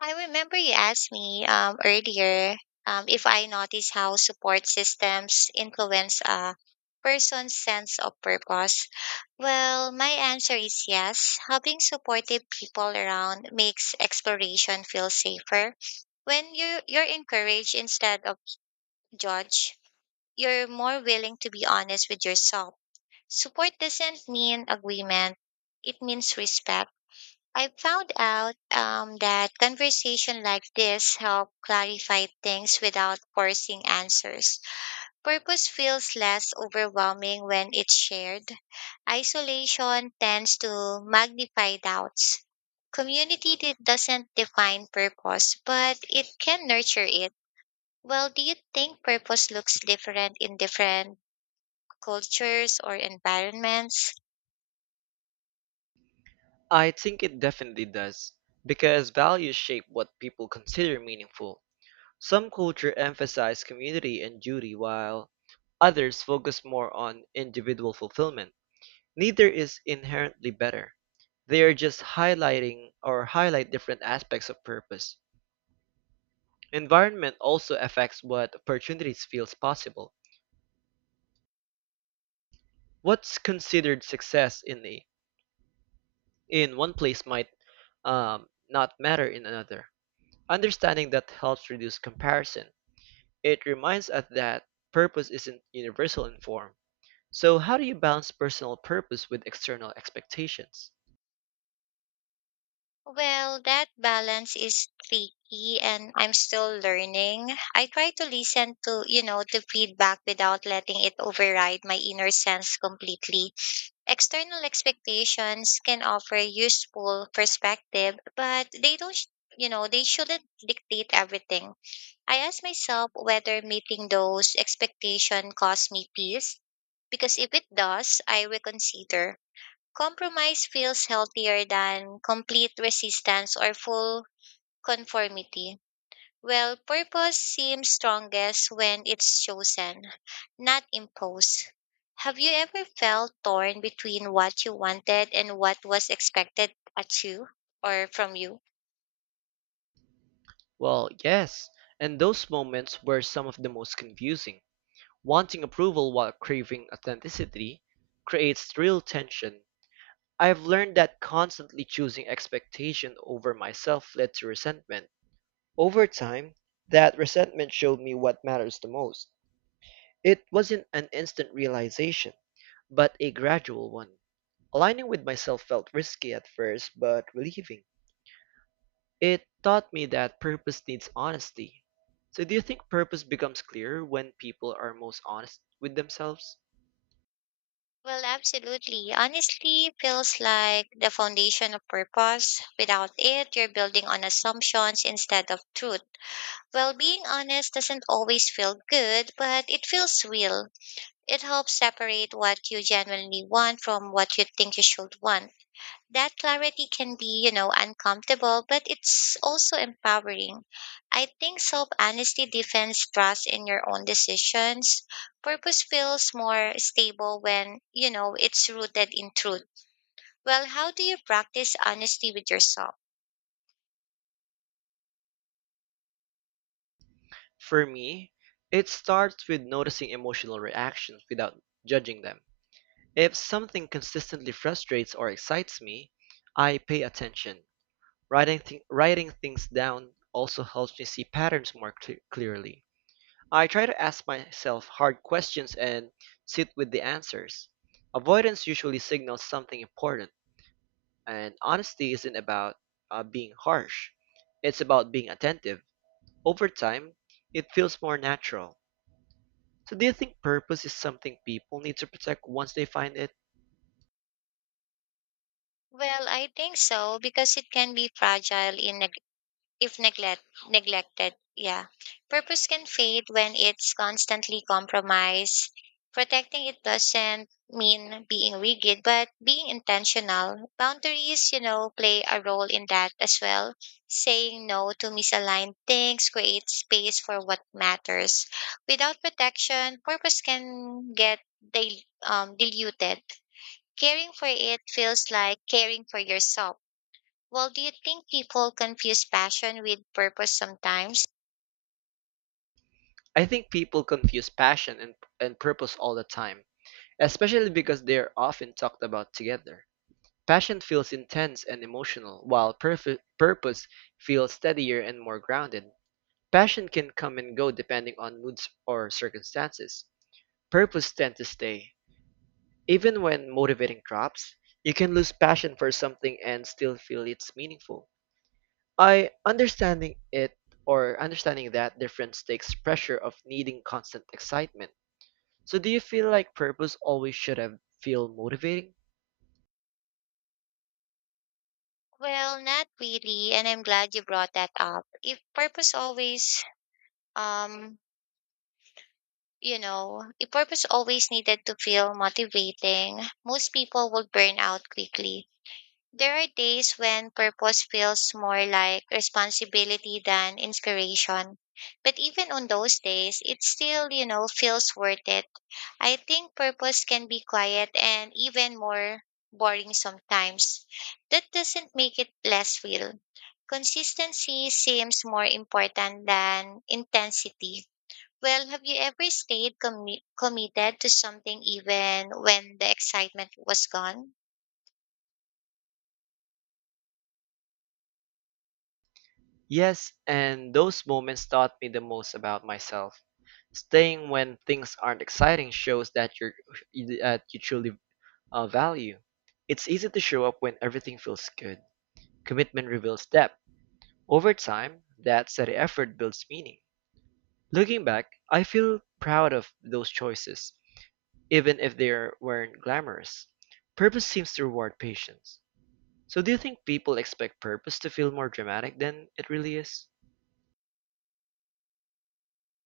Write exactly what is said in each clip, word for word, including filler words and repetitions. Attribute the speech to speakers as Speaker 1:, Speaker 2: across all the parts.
Speaker 1: I remember you asked me um, earlier um, if I notice how support systems influence a person's sense of purpose. Well, my answer is yes. Having supportive people around makes exploration feel safer. When you you're encouraged instead of judged, you're more willing to be honest with yourself. Support doesn't mean agreement; it means respect. I found out um, that conversation like this help clarify things without forcing answers. Purpose feels less overwhelming when it's shared. Isolation tends to magnify doubts. Community di- doesn't define purpose, but it can nurture it. Well, do you think purpose looks different in different cultures or environments?
Speaker 2: I think it definitely does, because values shape what people consider meaningful. Some cultures emphasize community and duty, while others focus more on individual fulfillment. Neither is inherently better. They are just highlighting or highlight different aspects of purpose. Environment also affects what opportunities feels possible. What's considered success in a, in one place might um, not matter in another. Understanding that helps reduce comparison. It reminds us that purpose isn't universal in form. So, how do you balance personal purpose with external expectations?
Speaker 1: Well, that balance is tricky and I'm still learning. I try to listen to, you know, to feedback without letting it override my inner sense completely. External expectations can offer useful perspective, but they don't, sh- you know, they shouldn't dictate everything. I ask myself whether meeting those expectations costs me peace, because if it does, I reconsider. Compromise feels healthier than complete resistance or full conformity. Well, purpose seems strongest when it's chosen, not imposed. Have you ever felt torn between what you wanted and what was expected at you or from you?
Speaker 2: Well, yes, and those moments were some of the most confusing. Wanting approval while craving authenticity creates real tension. I've learned that constantly choosing expectation over myself led to resentment. Over time, that resentment showed me what matters the most. It wasn't an instant realization, but a gradual one. Aligning with myself felt risky at first, but relieving. It taught me that purpose needs honesty. So, do you think purpose becomes clearer when people are most honest with themselves?
Speaker 1: Well, absolutely. Honestly, feels like the foundation of purpose. Without it, you're building on assumptions instead of truth. Well, being honest doesn't always feel good, but it feels real. It helps separate what you genuinely want from what you think you should want. That clarity can be, you know, uncomfortable, but it's also empowering. I think self honesty defends trust in your own decisions. Purpose feels more stable when, you know, it's rooted in truth. Well, how do you practice honesty with yourself?
Speaker 2: For me, it starts with noticing emotional reactions without judging them. If something consistently frustrates or excites me, I pay attention. Writing, th- writing things down also helps me see patterns more cle- clearly. I try to ask myself hard questions and sit with the answers. Avoidance usually signals something important, and honesty isn't about uh, being harsh, it's about being attentive. Over time, it feels more natural. So, do you think purpose is something people need to protect once they find it?
Speaker 1: Well, I think so because it can be fragile in if neglect neglected. Yeah, purpose can fade when it's constantly compromised. Protecting it doesn't mean being rigid but being intentional. Boundaries, you know play a role in that as well. Saying no to misaligned things creates space for what matters. Without protection purpose can get dil- um, diluted. Caring for it feels like caring for yourself. Well, do you think people confuse passion with purpose sometimes?
Speaker 2: I think people confuse passion and, and purpose all the time, especially because they're often talked about together. Passion feels intense and emotional, while purf- purpose feels steadier and more grounded. Passion can come and go depending on moods or circumstances. Purpose tends to stay. Even when motivating drops, you can lose passion for something and still feel it's meaningful. I understanding it or understanding that difference takes pressure of needing constant excitement. So do you feel like purpose always should have feel motivating?
Speaker 1: Well, not really, and I'm glad you brought that up. If purpose always, um, you know, if purpose always needed to feel motivating, most people would burn out quickly. There are days when purpose feels more like responsibility than inspiration. But even on those days, it still, you know, feels worth it. I think purpose can be quiet and even more boring sometimes. That doesn't make it less real. Consistency seems more important than intensity. Well, have you ever stayed commi- committed to something even when the excitement was gone?
Speaker 2: Yes, and those moments taught me the most about myself. Staying when things aren't exciting shows that you're that you truly uh, value. It's easy to show up when everything feels good. Commitment reveals depth. Over time, that steady effort builds meaning. Looking back, I feel proud of those choices, even if they are- weren't glamorous. Purpose seems to reward patience. So, do you think people expect purpose to feel more dramatic than it really is?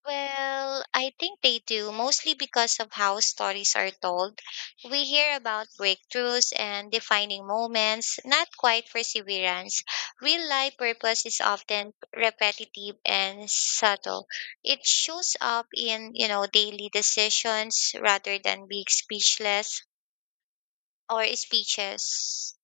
Speaker 1: Well, I think they do, mostly because of how stories are told. We hear about breakthroughs and defining moments, not quite perseverance. Real life purpose is often repetitive and subtle. It shows up in, you know, daily decisions rather than big speechless or speeches.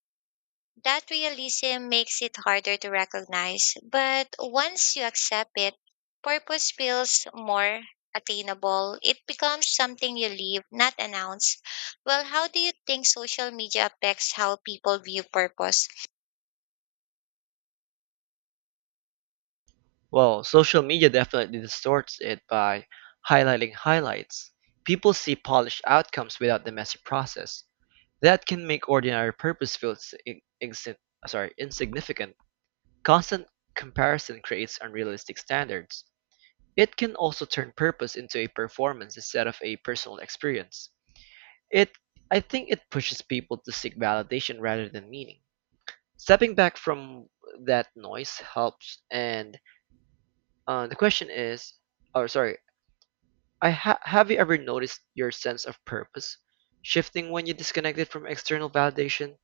Speaker 1: That realism makes it harder to recognize, but once you accept it, purpose feels more attainable. It becomes something you live, not announce. Well, how do you think social media affects how people view purpose?
Speaker 2: Well, social media definitely distorts it by highlighting highlights. People see polished outcomes without the messy process. That can make ordinary purpose feel s- in- insin- sorry, insignificant. Constant comparison creates unrealistic standards. It can also turn purpose into a performance instead of a personal experience. It I think it pushes people to seek validation rather than meaning. Stepping back from that noise helps, and uh, the question is or sorry I ha- have you ever noticed your sense of purpose shifting when you disconnect it from external validation?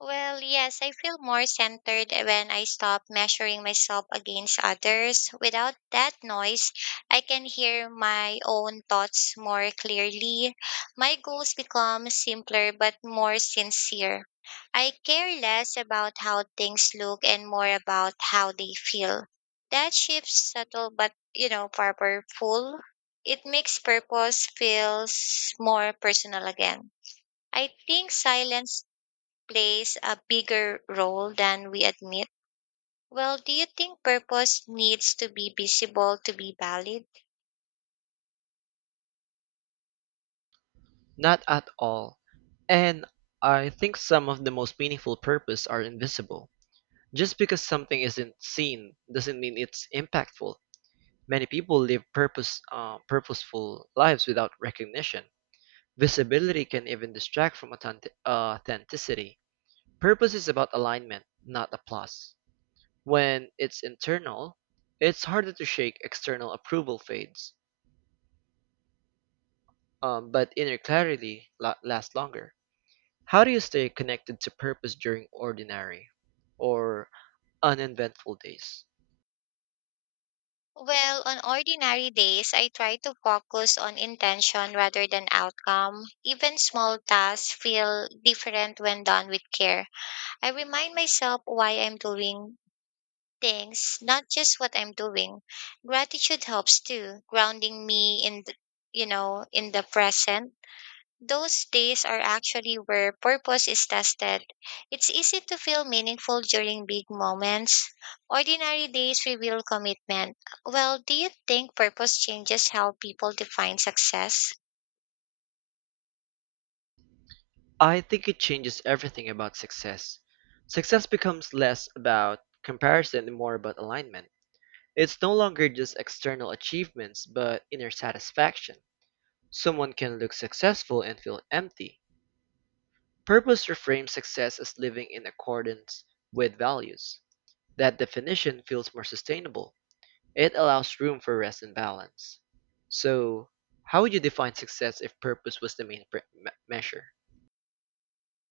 Speaker 1: Well, yes, I feel more centered when I stop measuring myself against others. Without that noise, I can hear my own thoughts more clearly. My goals become simpler but more sincere. I care less about how things look and more about how they feel. That shift subtle but, you know, powerful. It makes purpose feels more personal again. I think silence plays a bigger role than we admit. Well, do you think purpose needs to be visible to be valid?
Speaker 2: Not at all. And I think some of the most meaningful purpose are invisible. Just because something isn't seen doesn't mean it's impactful. Many people live purpose, uh, purposeful lives without recognition. Visibility can even distract from authentic- uh, authenticity. Purpose is about alignment, not applause. When it's internal, it's harder to shake external approval fades, um, but inner clarity la- lasts longer. How do you stay connected to purpose during ordinary or uneventful days?
Speaker 1: Well, on ordinary days, I try to focus on intention rather than outcome. Even small tasks feel different when done with care. I remind myself why I'm doing things, not just what I'm doing. Gratitude helps too, grounding me in the, you know, in the present. Those days are actually where purpose is tested. It's easy to feel meaningful during big moments. Ordinary days reveal commitment. Well, do you think purpose changes how people define success?
Speaker 2: I think it changes everything about success. Success becomes less about comparison and more about alignment. It's no longer just external achievements, but inner satisfaction. Someone can look successful and feel empty. Purpose reframes success as living in accordance with values. That definition feels more sustainable. It allows room for rest and balance. So, how would you define success if purpose was the main pre- me- measure?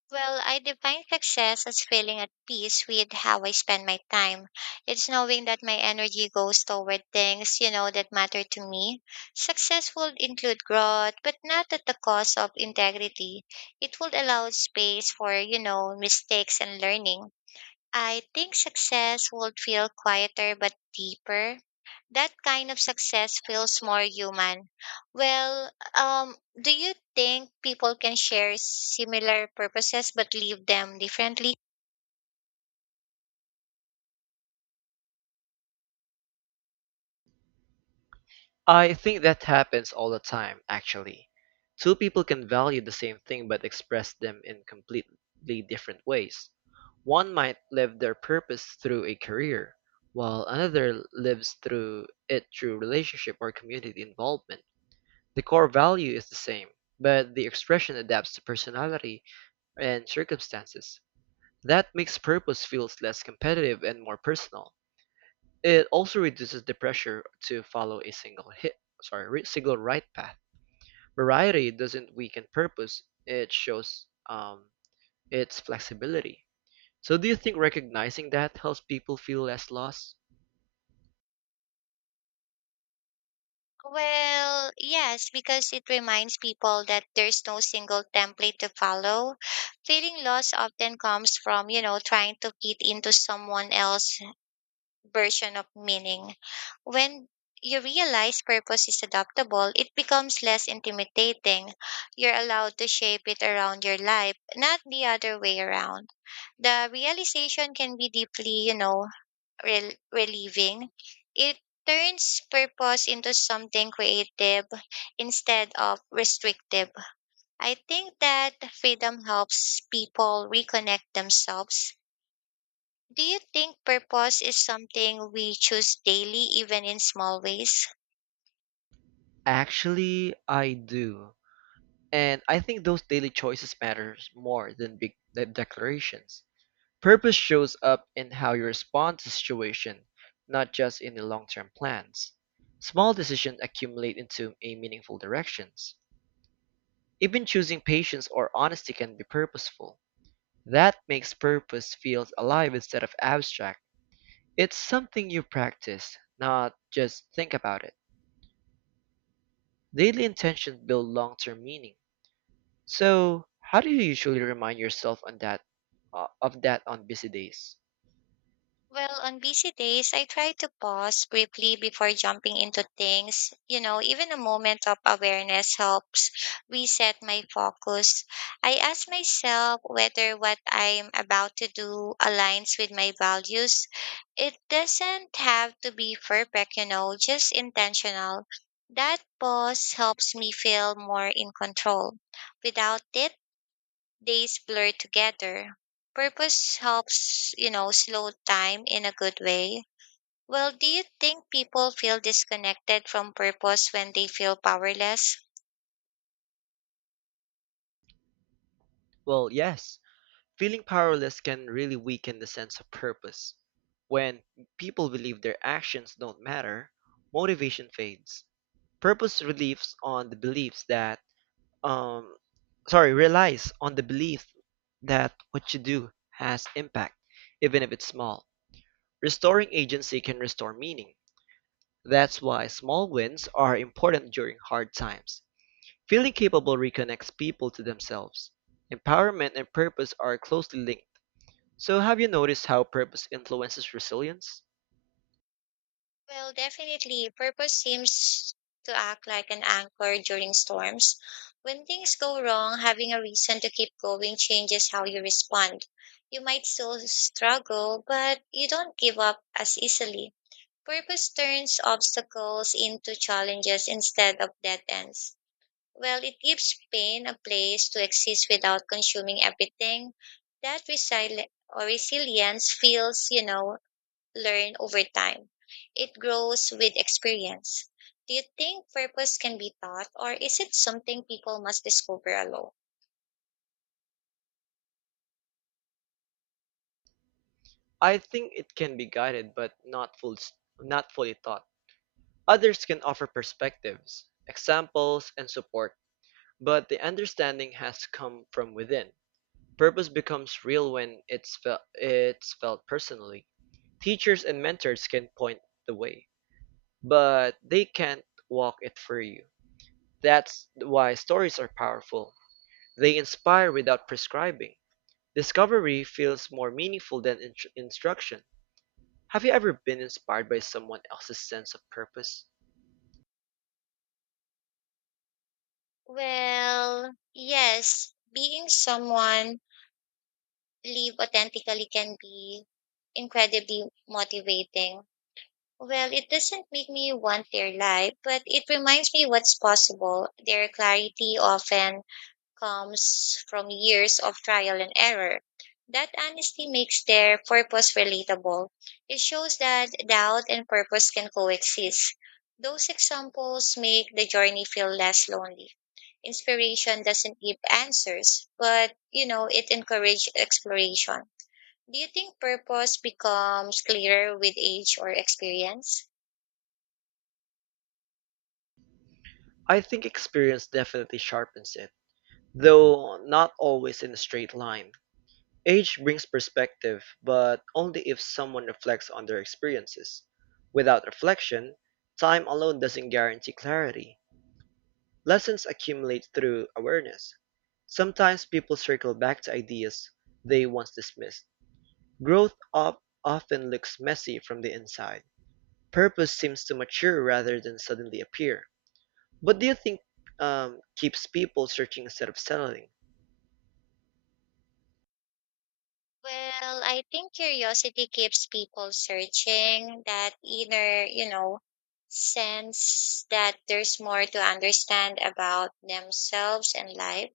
Speaker 1: Well, I define success as feeling at peace with how I spend my time. It's knowing that my energy goes toward things, you know, that matter to me. Success would include growth, but not at the cost of integrity. It would allow space for, you know, mistakes and learning. I think success would feel quieter but deeper. That kind of success feels more human. Well, um, do you think people can share similar purposes but live them differently?
Speaker 2: I think that happens all the time, actually. Two people can value the same thing but express them in completely different ways. One might live their purpose through a career, while another lives through it through relationship or community involvement. The core value is the same, but the expression adapts to personality and circumstances. That makes purpose feels less competitive and more personal. It also reduces the pressure to follow a single hit, sorry, ri- single right path. Variety doesn't weaken purpose; it shows um, its flexibility. So, do you think recognizing that helps people feel less lost?
Speaker 1: Well, yes, because it reminds people that there's no single template to follow. Feeling lost often comes from, you know, trying to fit into someone else version of meaning. When you realize purpose is adaptable, it becomes less intimidating. You're allowed to shape it around your life, not the other way around. The realization can be deeply, you know, rel- relieving. It turns purpose into something creative instead of restrictive. I think that freedom helps people reconnect themselves. Do you think purpose is something we choose daily, even in small ways?
Speaker 2: Actually, I do. And I think those daily choices matters more than big de- declarations. Purpose shows up in how you respond to situation, not just in the long-term plans. Small decisions accumulate into a meaningful directions. Even choosing patience or honesty can be purposeful. That makes purpose feel alive instead of abstract. It's something you practice, not just think about it. Daily intentions build long-term meaning. So, how do you usually remind yourself on that uh, of that on busy days?
Speaker 1: Well, on busy days, I try to pause briefly before jumping into things. You know, even a moment of awareness helps reset my focus. I ask myself whether what I'm about to do aligns with my values. It doesn't have to be perfect, you know, just intentional. That pause helps me feel more in control. Without it, days blur together. Purpose helps, you know, slow time in a good way. Well, do you think people feel disconnected from purpose when they feel powerless?
Speaker 2: Well, yes. Feeling powerless can really weaken the sense of purpose. When people believe their actions don't matter, motivation fades. Purpose relies on the beliefs that um sorry, relies on the belief that what you do has impact, even if it's small. Restoring agency can restore meaning. That's why small wins are important during hard times. Feeling capable reconnects people to themselves. Empowerment and purpose are closely linked. So, have you noticed how purpose influences resilience?
Speaker 1: Well, definitely. Purpose seems to act like an anchor during storms. When things go wrong, having a reason to keep going changes how you respond. You might still struggle, but you don't give up as easily. Purpose turns obstacles into challenges instead of dead ends. Well, it gives pain a place to exist without consuming everything. That resili- or resilience feels, you know, learned over time. It grows with experience. Do you think purpose can be taught, or is it something people must discover alone?
Speaker 2: I think it can be guided but not full, not fully taught. Others can offer perspectives, examples, and support, but the understanding has to come from within. Purpose becomes real when it's felt, it's felt personally. Teachers and mentors can point the way, but they can't walk it for you. That's why stories are powerful. They inspire without prescribing. Discovery feels more meaningful than in- instruction. Have you ever been inspired by someone else's sense of purpose?
Speaker 1: Well, yes, being someone live authentically can be incredibly motivating. Well, it doesn't make me want their life, but it reminds me what's possible. Their clarity often comes from years of trial and error. That honesty makes their purpose relatable. It shows that doubt and purpose can coexist. Those examples make the journey feel less lonely. Inspiration doesn't give answers, but you know, it encourages exploration. Do you think purpose becomes clearer with age or experience?
Speaker 2: I think experience definitely sharpens it, though not always in a straight line. Age brings perspective, but only if someone reflects on their experiences. Without reflection, time alone doesn't guarantee clarity. Lessons accumulate through awareness. Sometimes people circle back to ideas they once dismissed. Growth op- often looks messy from the inside. Purpose seems to mature rather than suddenly appear. What do you think um, keeps people searching instead of settling?
Speaker 1: Well, I think curiosity keeps people searching that inner, you know, sense that there's more to understand about themselves and life.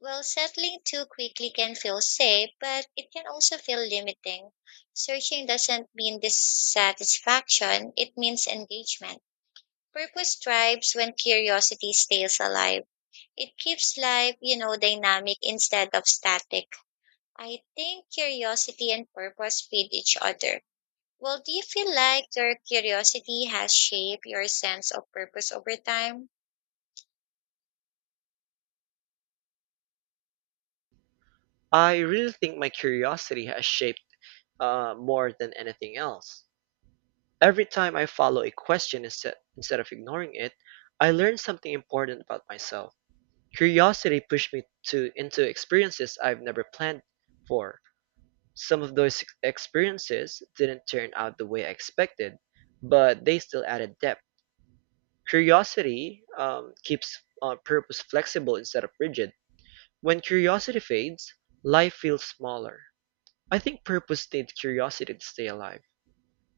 Speaker 1: Well, settling too quickly can feel safe, but it can also feel limiting. Searching doesn't mean dissatisfaction, it means engagement. Purpose thrives when curiosity stays alive. It keeps life, you know, dynamic instead of static. I think curiosity and purpose feed each other. Well, do you feel like your curiosity has shaped your sense of purpose over time?
Speaker 2: I really think my curiosity has shaped uh, more than anything else. Every time I follow a question instead, instead of ignoring it, I learn something important about myself. Curiosity pushed me to into experiences I've never planned for. Some of those ex- experiences didn't turn out the way I expected, but they still added depth. Curiosity um, keeps uh, purpose flexible instead of rigid. When curiosity fades, life feels smaller. I think purpose needs curiosity to stay alive.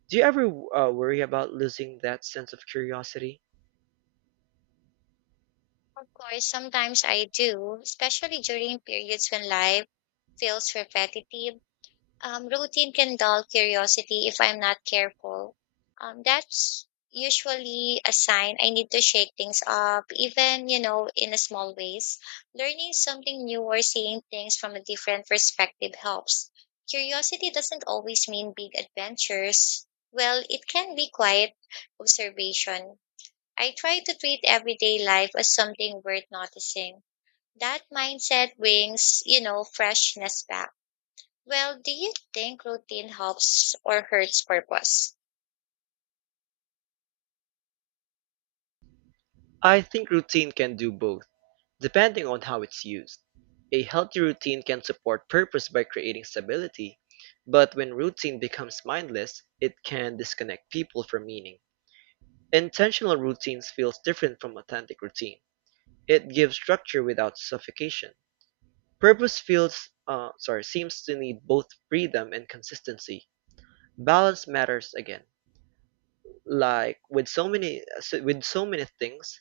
Speaker 2: Do you ever uh, worry about losing that sense of curiosity?
Speaker 1: Of course, sometimes I do, especially during periods when life feels repetitive. Um, routine can dull curiosity if I'm not careful. Um, that's usually a sign I need to shake things up, even, you know, in a small ways. Learning something new or seeing things from a different perspective helps. Curiosity doesn't always mean big adventures. Well, it can be quiet observation. I try to treat everyday life as something worth noticing. That mindset brings, you know, freshness back. Well, do you think routine helps or hurts purpose?
Speaker 2: I think routine can do both. Depending on how it's used, a healthy routine can support purpose by creating stability, but when routine becomes mindless, it can disconnect people from meaning. Intentional routines feels different from authentic routine. It gives structure without suffocation. Purpose feels uh, sorry, seems to need both freedom and consistency. Balance matters again. Like with so many uh, so- with so many things.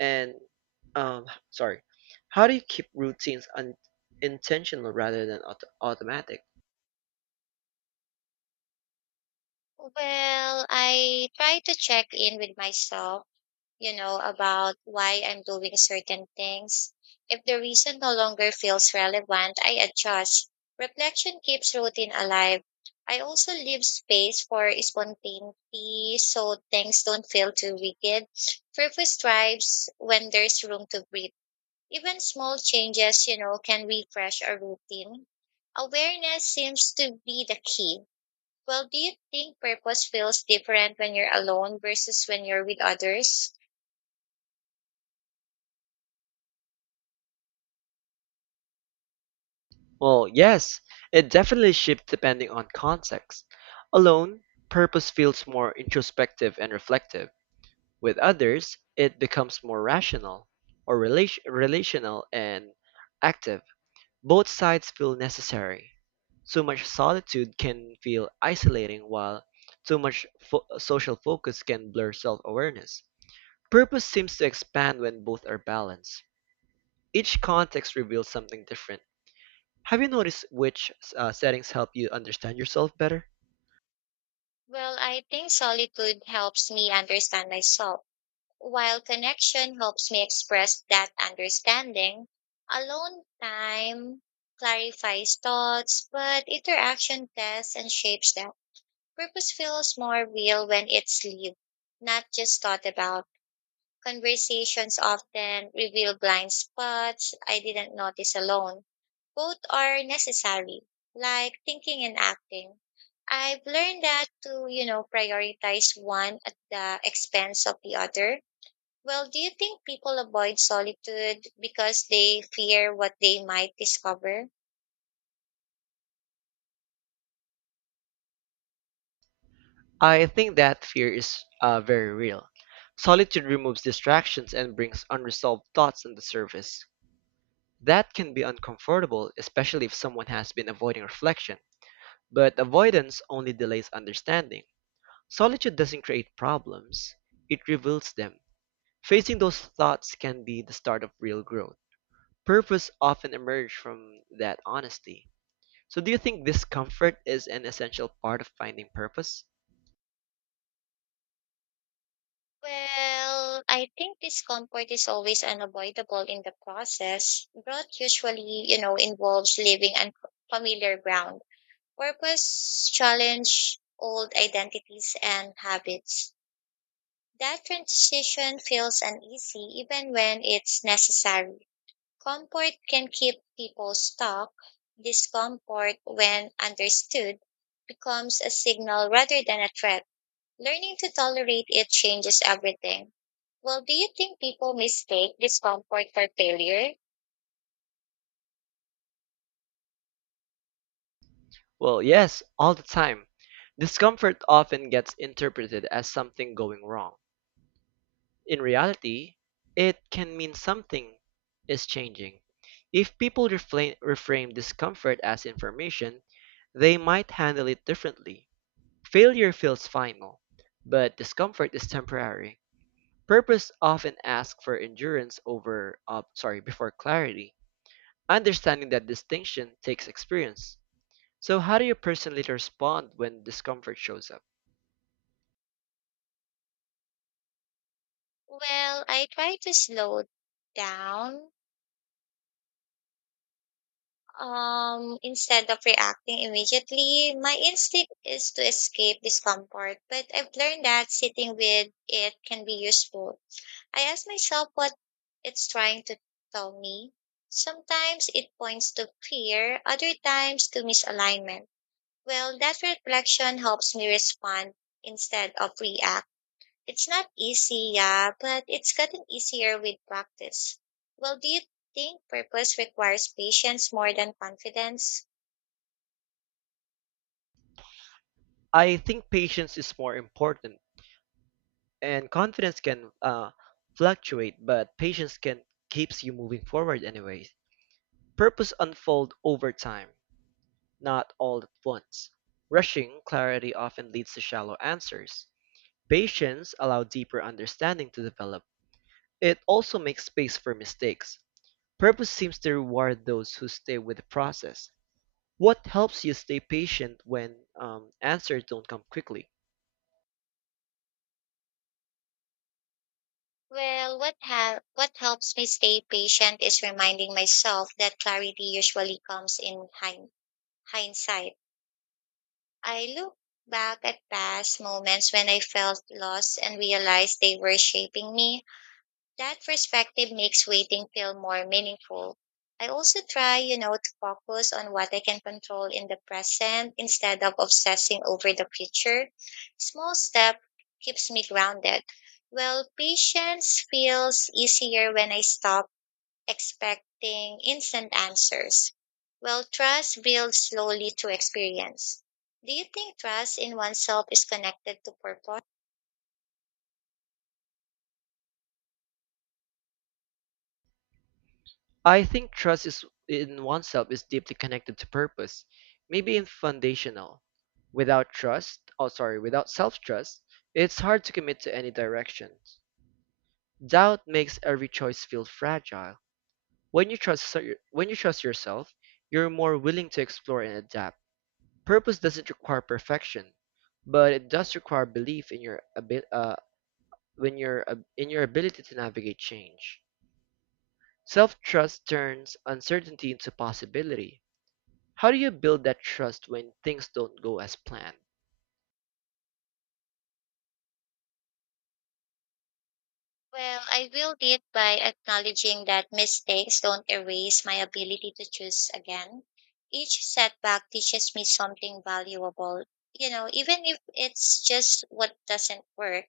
Speaker 2: And um, sorry, how do you keep routines un- intentional rather than auto- automatic?
Speaker 1: Well, I try to check in with myself, you know, about why I'm doing certain things. If the reason no longer feels relevant, I adjust. Reflection keeps routine alive. I also leave space for spontaneity so things don't feel too rigid. Purpose thrives when there's room to breathe. Even small changes, you know, can refresh our routine. Awareness seems to be the key. Well, do you think purpose feels different when you're alone versus when you're with others?
Speaker 2: Well, yes, it definitely shifts depending on context. Alone, purpose feels more introspective and reflective. With others, it becomes more rational or relat- relational and active. Both sides feel necessary. Too much solitude can feel isolating, while too much fo- social focus can blur self awareness. Purpose seems to expand when both are balanced. Each context reveals something different. Have you noticed which uh, settings help you understand yourself better?
Speaker 1: Well, I think solitude helps me understand myself, while connection helps me express that understanding. Alone time clarifies thoughts, but interaction tests and shapes them. Purpose feels more real when it's lived, not just thought about. Conversations often reveal blind spots I didn't notice alone. Both are necessary, like thinking and acting. I've learned that to, you know, prioritize one at the expense of the other. Well, do you think people avoid solitude because they fear what they might discover?
Speaker 2: I think that fear is uh, very real. Solitude removes distractions and brings unresolved thoughts on the surface. That can be uncomfortable, especially if someone has been avoiding reflection. But avoidance only delays understanding. Solitude doesn't create problems, it reveals them. Facing those thoughts can be the start of real growth. Purpose often emerge from that honesty. So do you think discomfort is an essential part of finding purpose?
Speaker 1: Well, I think discomfort is always unavoidable in the process. Growth usually, you know, involves leaving unfamiliar ground. Purpose challenge old identities and habits. That transition feels uneasy even when it's necessary. Comfort can keep people stuck. Discomfort, when understood, becomes a signal rather than a threat. Learning to tolerate it changes everything. Well, do you think people mistake discomfort for failure?
Speaker 2: Well, yes, all the time. Discomfort often gets interpreted as something going wrong. In reality, it can mean something is changing. If people refla- reframe discomfort as information, they might handle it differently. Failure feels final, but discomfort is temporary. Purpose often asks for endurance over, uh, sorry, before clarity. Understanding that distinction takes experience. So, how do you personally respond when discomfort shows up?
Speaker 1: Well, I try to slow down. Um, instead of reacting immediately, my instinct is to escape discomfort, but I've learned that sitting with it can be useful. I ask myself what it's trying to tell me. Sometimes it points to fear, other times to misalignment. Well, that reflection helps me respond instead of react. It's not easy, yeah, but it's gotten easier with practice. Well, do you think purpose requires patience more than confidence?
Speaker 2: I think patience is more important, and confidence can uh, fluctuate, but patience can keeps you moving forward anyway. Purpose unfold over time, not all at once. Rushing clarity often leads to shallow answers. Patience allow deeper understanding to develop. It also makes space for mistakes. Purpose seems to reward those who stay with the process. What helps you stay patient when um, answers don't come quickly?
Speaker 1: Well, what ha- what helps me stay patient is reminding myself that clarity usually comes in hind- hindsight. I look back at past moments when I felt lost and realized they were shaping me. That perspective makes waiting feel more meaningful. I also try, you know, to focus on what I can control in the present instead of obsessing over the future. Small step keeps me grounded. Well, patience feels easier when I stop expecting instant answers. Well, trust builds slowly through experience. Do you think trust in oneself is connected to purpose?
Speaker 2: I think trust is in oneself is deeply connected to purpose, maybe in foundational. Without trust, oh sorry, without self-trust, it's hard to commit to any direction. Doubt makes every choice feel fragile. When you trust so- when you trust yourself, you're more willing to explore and adapt. Purpose doesn't require perfection, but it does require belief in your abi- uh, when your ab- in your ability to navigate change. Self-trust turns uncertainty into possibility. How do you build that trust when things don't go as planned?
Speaker 1: Well, I will it by acknowledging that mistakes don't erase my ability to choose again. Each setback teaches me something valuable. You know, even if it's just what doesn't work,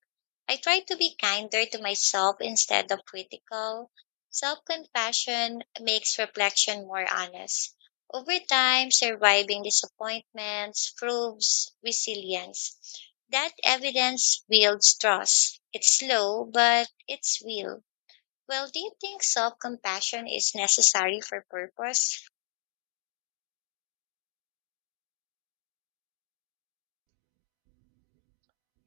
Speaker 1: I try to be kinder to myself instead of critical. Self compassion makes reflection more honest. Over time, surviving disappointments proves resilience. That evidence builds trust. It's slow, but it's real. Well, do you think self compassion is necessary for purpose?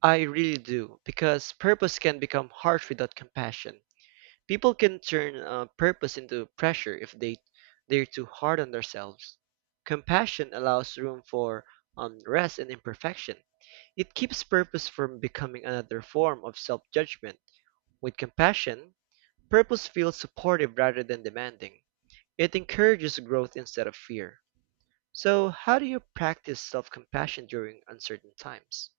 Speaker 2: I really do, because purpose can become harsh without compassion. People can turn uh, purpose into pressure if they they're too hard on themselves. Compassion allows room for um, rest and imperfection. It keeps purpose from becoming another form of self-judgment. With compassion, purpose feels supportive rather than demanding. It encourages growth instead of fear. So, how do you practice self-compassion during uncertain times?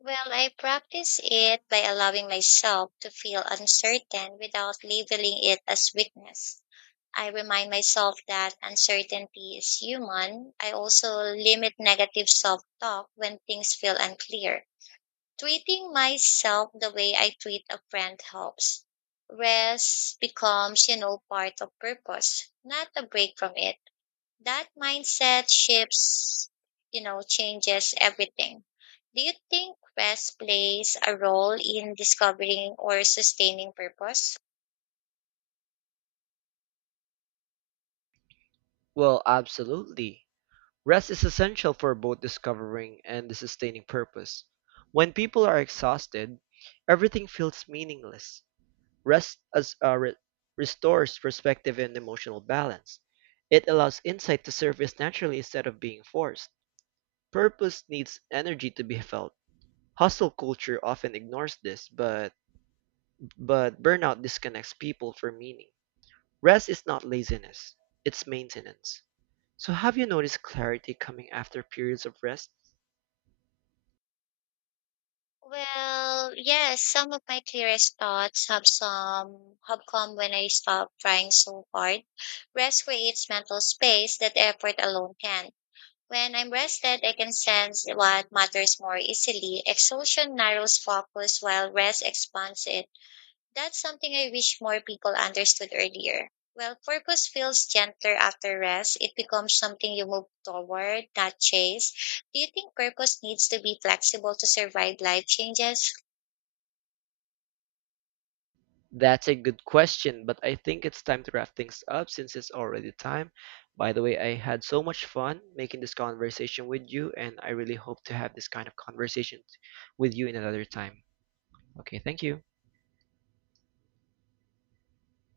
Speaker 1: Well, I practice it by allowing myself to feel uncertain without labeling it as weakness. I remind myself that uncertainty is human. I also limit negative self talk when things feel unclear. Treating myself the way I treat a friend helps. Rest becomes, you know, part of purpose, not a break from it. That mindset shifts, you know, changes everything. Do you think rest plays a role in discovering or sustaining purpose?
Speaker 2: Well, absolutely. Rest is essential for both discovering and the sustaining purpose. When people are exhausted, everything feels meaningless. Rest as, uh, re- restores perspective and emotional balance. It allows insight to surface naturally instead of being forced. Purpose needs energy to be felt. Hustle culture often ignores this, but but burnout disconnects people from meaning. Rest is not laziness; it's maintenance. So, have you noticed clarity coming after periods of rest?
Speaker 1: Well, yes, some of my clearest thoughts have some have come when I stopped trying so hard. Rest creates mental space that effort alone can. When I'm rested, I can sense what matters more easily. Exhaustion narrows focus while rest expands it. That's something I wish more people understood earlier. Well, purpose feels gentler after rest. It becomes something you move toward, not chase. Do you think purpose needs to be flexible to survive life changes?
Speaker 2: That's a good question, but I think it's time to wrap things up since it's already time. By the way, I had so much fun making this conversation with you, and I really hope to have this kind of conversation with you in another time. Okay, thank you.